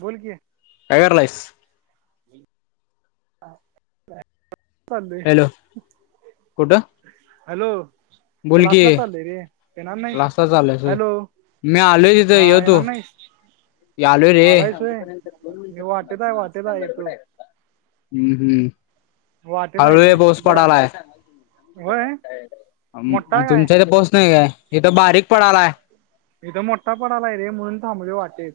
बोल कि काय करायलास? हं.. चालोय हॅलो कुठं हॅलो!.. बोल क्लास की ला चाललंय रे.. येणार नाहीस क्लासला चालू आहेस होय हॅलो! मी आलोय तिथं हा.. ये तू येणार नाहीस? आलोय रे आलायस व्हय.. मी वाटेतय.. वाटेत आहेय येतो. हम्म.. हम्म.. वाटेत आहे हळू रे ये पाऊस बरा पडालय. होय मोठा ह्म्म्.. काय तुमच्या इथ पाऊस नाही काय? इथ बारीक पडालय. इथं मोठा पडलाय रे.. म्हणून थांबलोय वाटेेत.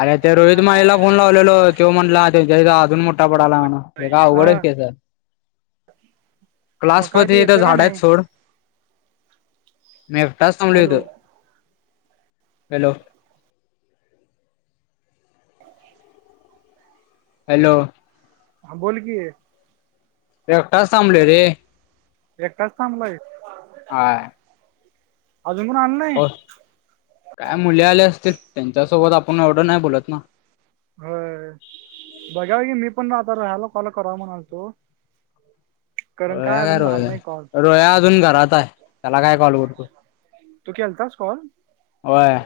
अरे त्या रोहित मानेला फोन लावलेलो त्यो म्हटला त्याज्या आईला अजून मग पडला म्हण.. हे काय अवघडच हा आहे की ह्याज [inaudible] ते क्लासमध्ये इथं येतं का झाड आहेत नाही सोड मी एकटा थांबलो इथ.. हॅलो हॅलो! हॅलो! हा.. बोल की एकटाच थांबलोय रे एकटाच थांबलाय हाय अजून कोण आलं नाही? पाऊस काय मुली आल्या असतील त्यांच्यासोबत आपुण एवढं नाही बोलत ना. होय बघा की मी पण आता राहाला कॉल करा म्हणालतो. रोया काय झाला रोया नाही कॉल रोया अजून घरात आहे त्याला काय कॉल करतो? तास कॉल होय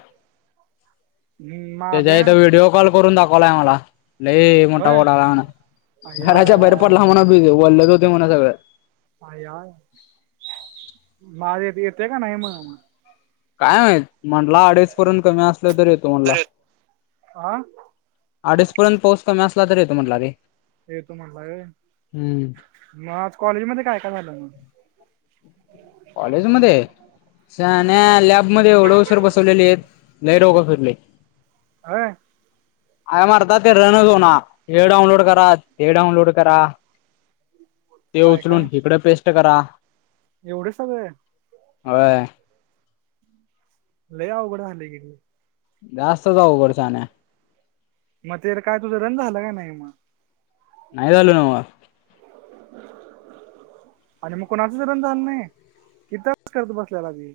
हम्म. त्याच्या इथं व्हिडिओ कॉल करून दाखवलाय आम्हाला. लय मोठा होय मोठा राना आय आय घराच्या आय बाहेर पडला म्हण आय [unintelligible] ओलंच होत म्हण सगळं. आइयाय माझ्यात येते का नाही म्हणा. काय माहित म्हटलं अडीच पर्यंत कमी असलं तर येतो म्हणला. आ अडीच पर्यंत पाऊस कमी असला तर येतो म्हटला रे. येतो म्हणाला व्हय हम्म म आज कॉलेज मध्ये काय-काय झालं मग? कॉलेज मध्ये शहाण्या लॅबमध्ये एढं उशीर बसवलेलेत लय डोकं फिरले. आय अरे मर्दा ते रनच होना हे डाऊनलोड करा ते डाऊउनलोड करा ते उचलून हिकडं पेस्ट करा. एवढ सगळे होय. लय अवघडं झालं की. जास्तच अवघड शहाण्या. म तेर काय तुझं रन झालं का नाही मग? नाही झालं नव्हं. हं आणि मग कुणाचच रन झालं नाही इथंच करत बसल्याला ती.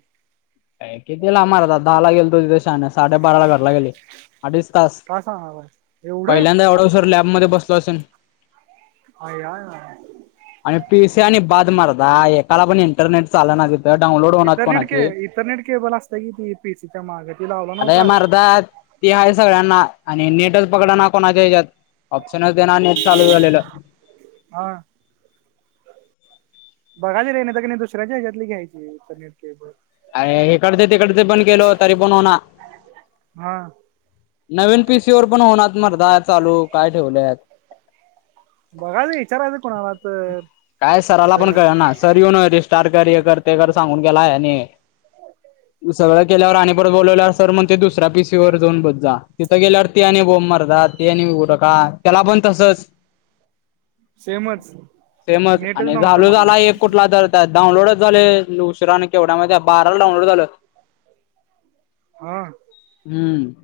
काय कितीला मर्दा आता दहाला गेलतो तिथं शहाण्या साडे बारा ला घरला गेले. अडीच तास काय सांगावं एवढं पहिल्यांदा एवढा उशीर लॅबमध्ये बसलो असेन. आईया आणि पी सी आणि बाद मर्दा एकाला पण इंटरनेट चालना बी. इंटरनेट के इंटरनेट केबल असतं की ती पी सी च्या मागं ती लावला आता हे नव्हता. मारदा ते आहे सगळ्यांना आणि नेटच पकडं ना कोणाच्या ह्याच्यात ऑप्शनच देणा नेट चालू झालेलं. हा. बघायच रेंज येत की नाही दुसऱ्याच्या ह्याच्यातली घ्यायची इंटरनेट केबल. आया हिकडचं तिकडचं बंद केलो तरी पण हो ना. हा. नवीन पी सी वर पण होणात मर्दा चालू काय ठेवले आहेत. बघायच की विचारायचं कुणाला तर काय सराला पण तिथं. कळ ना सर येऊन रिस्टार कर हे कर ते कर सांगून गेलाय आणि हे सगळं केल्यावर आणि परत बोलवल्या सर म्हणते दुसऱ्यां पी सी वर जाऊन बस जा. तिथं गेल्यावर ते आणि बोबं मर्दा तेने उडका त्याला पण तसच सेमच सेमच नेटच आणि नव्हतं झालो म्हणाव झाला एक कुठला तर त्यात डाऊनलोडच झाले उशिराने केवढ्या माहित आहे बाराला डाऊनलोड झालं. हं हा. हम्म.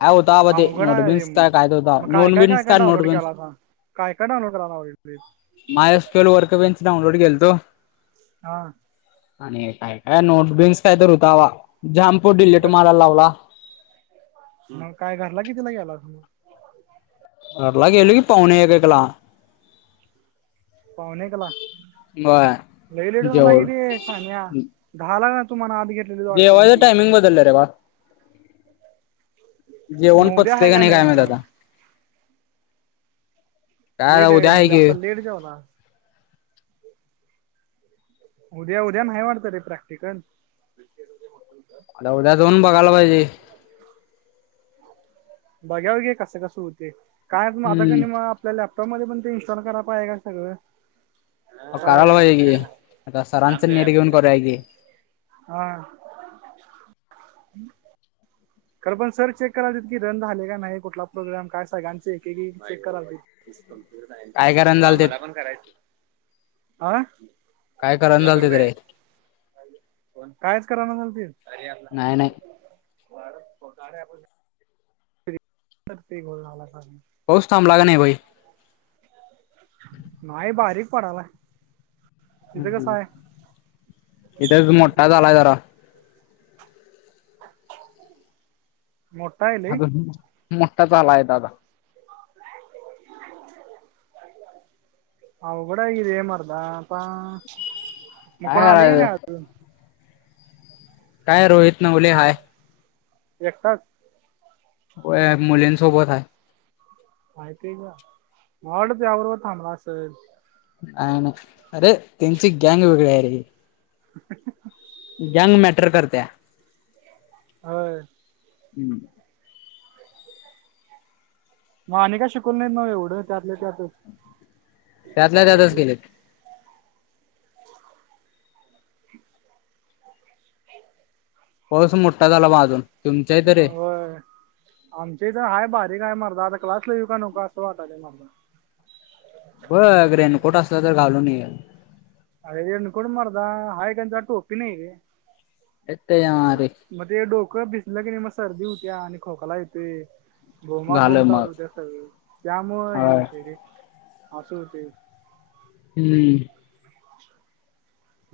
काय होता बा ते अवघड आहे रे नोटबिन्स मग काय काय होता मग काय काय काय नोटबिन्स काय डाउनलोड नोटबिन्स केलासा? काय -काय डाऊनलोड कराव लागेल ते मायहेस्टाईल वर्क बें डाऊलोड केलतो. हा आणि काय -काय नोटबिन्स काय तर होतावा.. जम्पफूट डिलीट मग मारायला लावला. मग काय घरला कितीला गेलात? घरला गेलो की पावणे एक.. एकला पावणे एकला, होय लय लेट झाला की जेवण बे.. शहाण्या दहाला जातो म्हण आत घेत- जेवायच टायमिंग बदलय रे बा जेवण मग उद्या पचतय आहे का नाही काय माहित आता काय आता लेट उद्या घरी आहे गेला की असल लेट जेवला. उद्या.. उद्या.. नाही वाटतं रे प्रॅक्टिकल आता उद्या जाऊन बघायला पाहिजे. बघाव की कसं.. कसं होतय, काय मागायचं [inaudible] हम्म आता आप- त्या लॅपटॉप मध्ये पण ते इन्स्टॉल कराय पाहिजे का रे सगळं काय करायला पाहिजे की.. त्या सरांचं नेट घेऊन करूया की हा खरं पण सर चेक करायला देत की रन झाले का नाही कुठला प्रोग्रम काय सगळांचे एकेकी चेक करालते. कम्प्युटर काय सायन्स, करायला हा.. चालतेत मला पण करायच.. हा काय करायला लावतात रे कायच करा ना झालती. नाही नाही तक्ते गोल लावला का? पाऊस थांबला का नाही बई नाही बारीक पडायल. ह्.. ह.. इथेच मोठा झालाय जरा मोठा आहेत. अजून मोठा झालाय दादा अवघड आहे की रे मर्दा.. आ.. ता, मग काय कोण आलय का नाही करायचं अजून? काय रोहित नवले हाय. एकटाच होय मुलींसोबत आहे. माहिती आहे का? मला वाटलं तुझ्याबरोबर थांबला असल. काय नाय, अरे.. त्यांची गॅंग वेगळी आहे रे.. ह्म्म्म.. ह्म्म्म.. गॅंग मॅटर करती या होय हम्म मग आणि काय शिकून नाहीत ना एवढं त्यातले त्यात त्यातल्या त्याातच गेलेत. पाऊस मोठा झाला बग अजून तुमच्या इथं अ.. रे होय आमच्या इथं हाय बारीक हाय मर्दा आता क्लासला येऊ का नको असं वाटाईयलं मर्दा ब.. घ रेनकोट असला तर घालून येत. रेनकोट म.. र्दा हाय त्याला टोपी नई है. हे त्याझ्या मारी. मग ते डोकं भिजलं की नय सर्दी होत्या, खोकला येतोय. बोंबाबोंब झालं मग चालू होतंय सगळे, त्यामुळे हे होय होत आहे रे.. असं होतंय. हम्म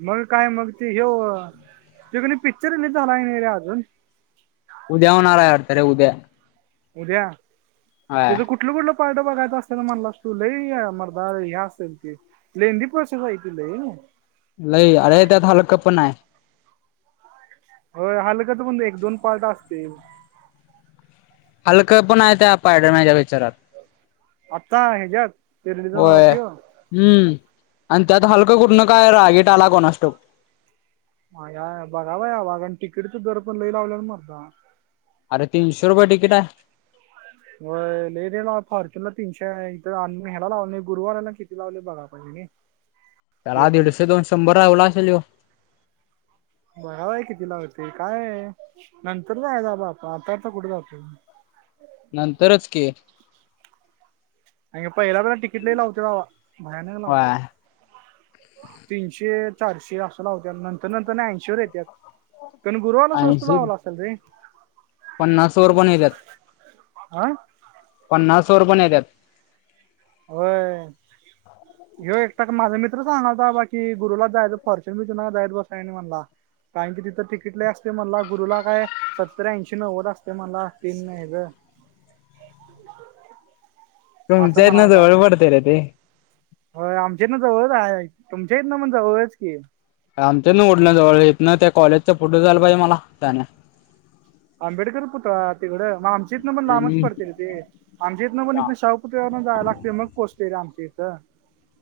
मग काय मग ती ह्यो [unintelligible] पिक्चर रिलीज झालाय रे अजून? उद्या होणार वाटतंय उद्या उद्या.. होय त्याज कुठ कुठलं.. कुठलं.. पार्ट बघायं असेल म्हणलास तू लई या मर्दा हे असेल ते मेंदी पर्सन हाय ती लई लई, अरे हलक पण हाय. होय.. हलकट म्हणे, एक- दोन पार्ट असतेय. हलकं पण आहे त्या स्पायडरमॅन च्या विचारात आता ह्याज्यात होय, हम्म.. आणि त्यात हलकं कुठन काय रागिट आला कोणास ठाऊक. ह.. या.. बघावा या वाघा आणि तिकीटच दर पण लई लावल्या मर्दा. अरे.. तीनशे रुपये तिकीट आहे. व्हय.. लई दिलाव फॉर्च्युनला तीनशे आहे इथ, ह्याला लावले गुरुवाराला किती लावले बघा पाहिजे नई. त्याला दीडशे, दोनशे, शंभर लावला असेल यो. बगाव आहे किती लावले ते, का.. य.. नंतर जायच बा आप आता आता कुठे जातो. नंतरच की पहिला जर टिकीट लय लावतोय भावा.. भयानक लावतोय. होय तीनशे- चारशे असं लावतेत, नंतर.. नंतर.. ऐंशी वर येतेत. पण गुरुवाला स्वस्त ऐंशी लावाला असेल रे. पन्नास वर पण येत्यात. हा पन्नास वर पण येत्यात. होय [inaudible] होय एकता माझा मित्र चांगला की बाबा की गुरुवारला फर्शन जायच बसायने म्हणला. कारण की तिथं तिकीट लय असते मला गुरुला काय सत्तर, र्ऐंशी, नव्वद असते म्हणला, तीन नाही ग असं तुमच्या इथन म्हणालता. जवळ पडते रे ते. होय, आमच्या हितना जवळच आहे, तुमच्यातन पण जवळच की आमच्या हितन कुठलं जवळय, हितना त्या कॉलेजच्या पुुढ जालं पाहिजे मला शहाण्या आंबेडकर पुतळा तिकड.. आमच्या हीतन लांबच पडत रे ते. आमच्या इथनं पण इथ शाहूपुतळा वरन जाय लागते मग पोचतय र आमच्या इथं.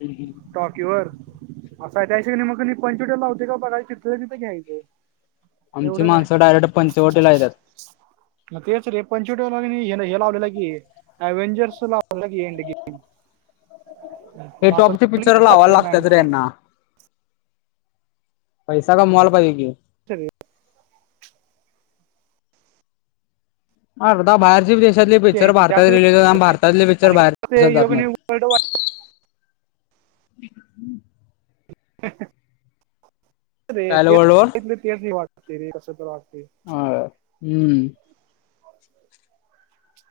हम्म हम्म टॉकीवर.. आता काय काय ठिकाणी मग पॉईंट टू लावते का बघाच तिथल्या तिथं घ्यायचं. आमची एवढं काय. माणसं डायरेक्ट पंचवटीला येत्यात. तेच रे.. पंचवटी हे.. हे.. लावलेलं की अवेंजर्स लावलय एंड गेम हे मी आता टॉपचे पिक्चर लावायला लावले मॅन लागतात रे पण. [unintelligible] यांना पैसा कमवाल पाहिजे की शक. [unintelligible] अर्धा बाहेरची देशातले पिक्चर आहे ते भारतात त्यासाठी रिलीज हो.. ह्.. आणि भारतातले पिक्चर बाहेर देशात जात नाहीत. कडू वाट. [unintelligible] [inaudible] रे काय झालं ते वर्ल्ड वॉर? तेच नाही वाटते रे कसं तर वाटते [inaudible] हा हम्म.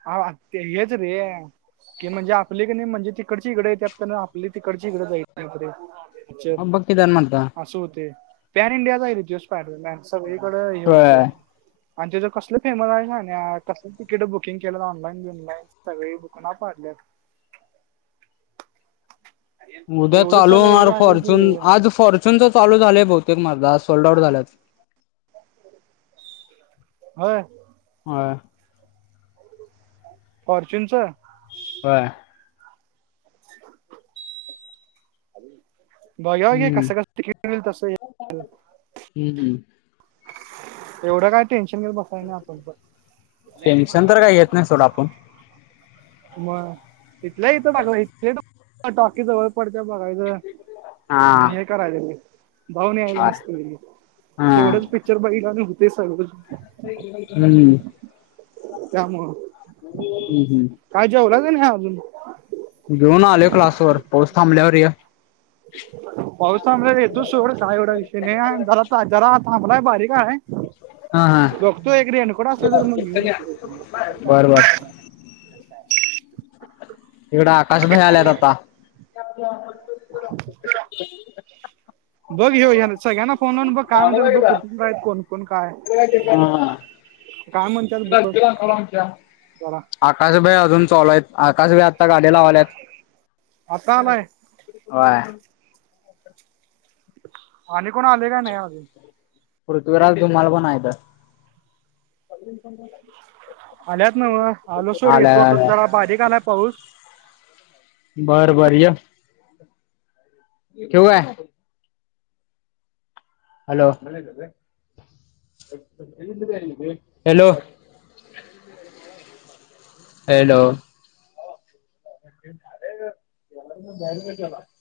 हवा आता येच रे! कि म्हणजे आपली की नाही म्हणजे तिकडची इकडं येतात आपली तीकडची इकडं जात नाही रे! पिक्चर, बघ की जण म्हणता असं होतंय पॅन इंडियाचा हाय रे तो स्पायडरमॅन सगळीकडे हे होतं. होय. आणि तेज कसलं फेमस आहे सह्यन्या आणि कस तिकीट बुक बुकिंग केल्यात तर ऑनलाईन बिनलाईन सगळी बुकना पाडल्यात. उद्या एवढं चालू सगळं हे होणार झालं की फॉर्च्यून आज फॉर्च्यूनच चालू झालंय बहुतेक मर्दा आज सोल्ड आउट झाल्यात. होय. होय [unintelligible] फॉरर्च्यूनच. होय काय बघ्यखव की हम्म कसं कस तिकीट मिळतंय. हम्म ह एवढं काय टेन्शन घेत बसाय नाय आपण पण, टेन्शन तर काही घेत नाही सोड आपण मग इथलं इथं टाकलंयस इ टॉकी जवळ पडत्या बघायचं. हा आणि हे करायच रे भाऊणी याला हा मस्ती तेवढंच पी पिक्चर बघितल्या होतेय [unintelligible] हम्म त्यामुळं. हम्म हम्म काय जेवलास का नाही अजून? घेऊन आलोय क्लासवर पाऊस थांबल्यावर या. पाऊस थांबल्यावर येतो सोड काय एवढा विषय नाही. जरा जरा थांबलाय बारीक आहे. हा हा बघतो एक रेनकोट असला तर मग घेऊन येतो. बरं बरं इकडं आकाश ते भाई [inaudible] आल्यात आता बघ ह्यो ह्यान सगळ्यांनाच. फोन लाऊन बघ काय म्हणतात बघ कुठ कुठ न काय कोण कोण काय. हा काय म्हणत्यात बघ जरा. आकाशभाई अजून चांलूहायत आकाशभाई आता गाडी लावाल्यात, आता आलाय. व्हय आणि कोण आलंय का नाही अजून? पृथ्वीराज धुमाळ पण आहेत. हं [inaudible] आल्यात नंव आलो सोड येतो आल्या आता आल्या जरा बारीक आलाय पाऊस. बर बर इ की. ठेऊ काय. हॅलो! हॅलो! हॅलो! तेला [inaudible]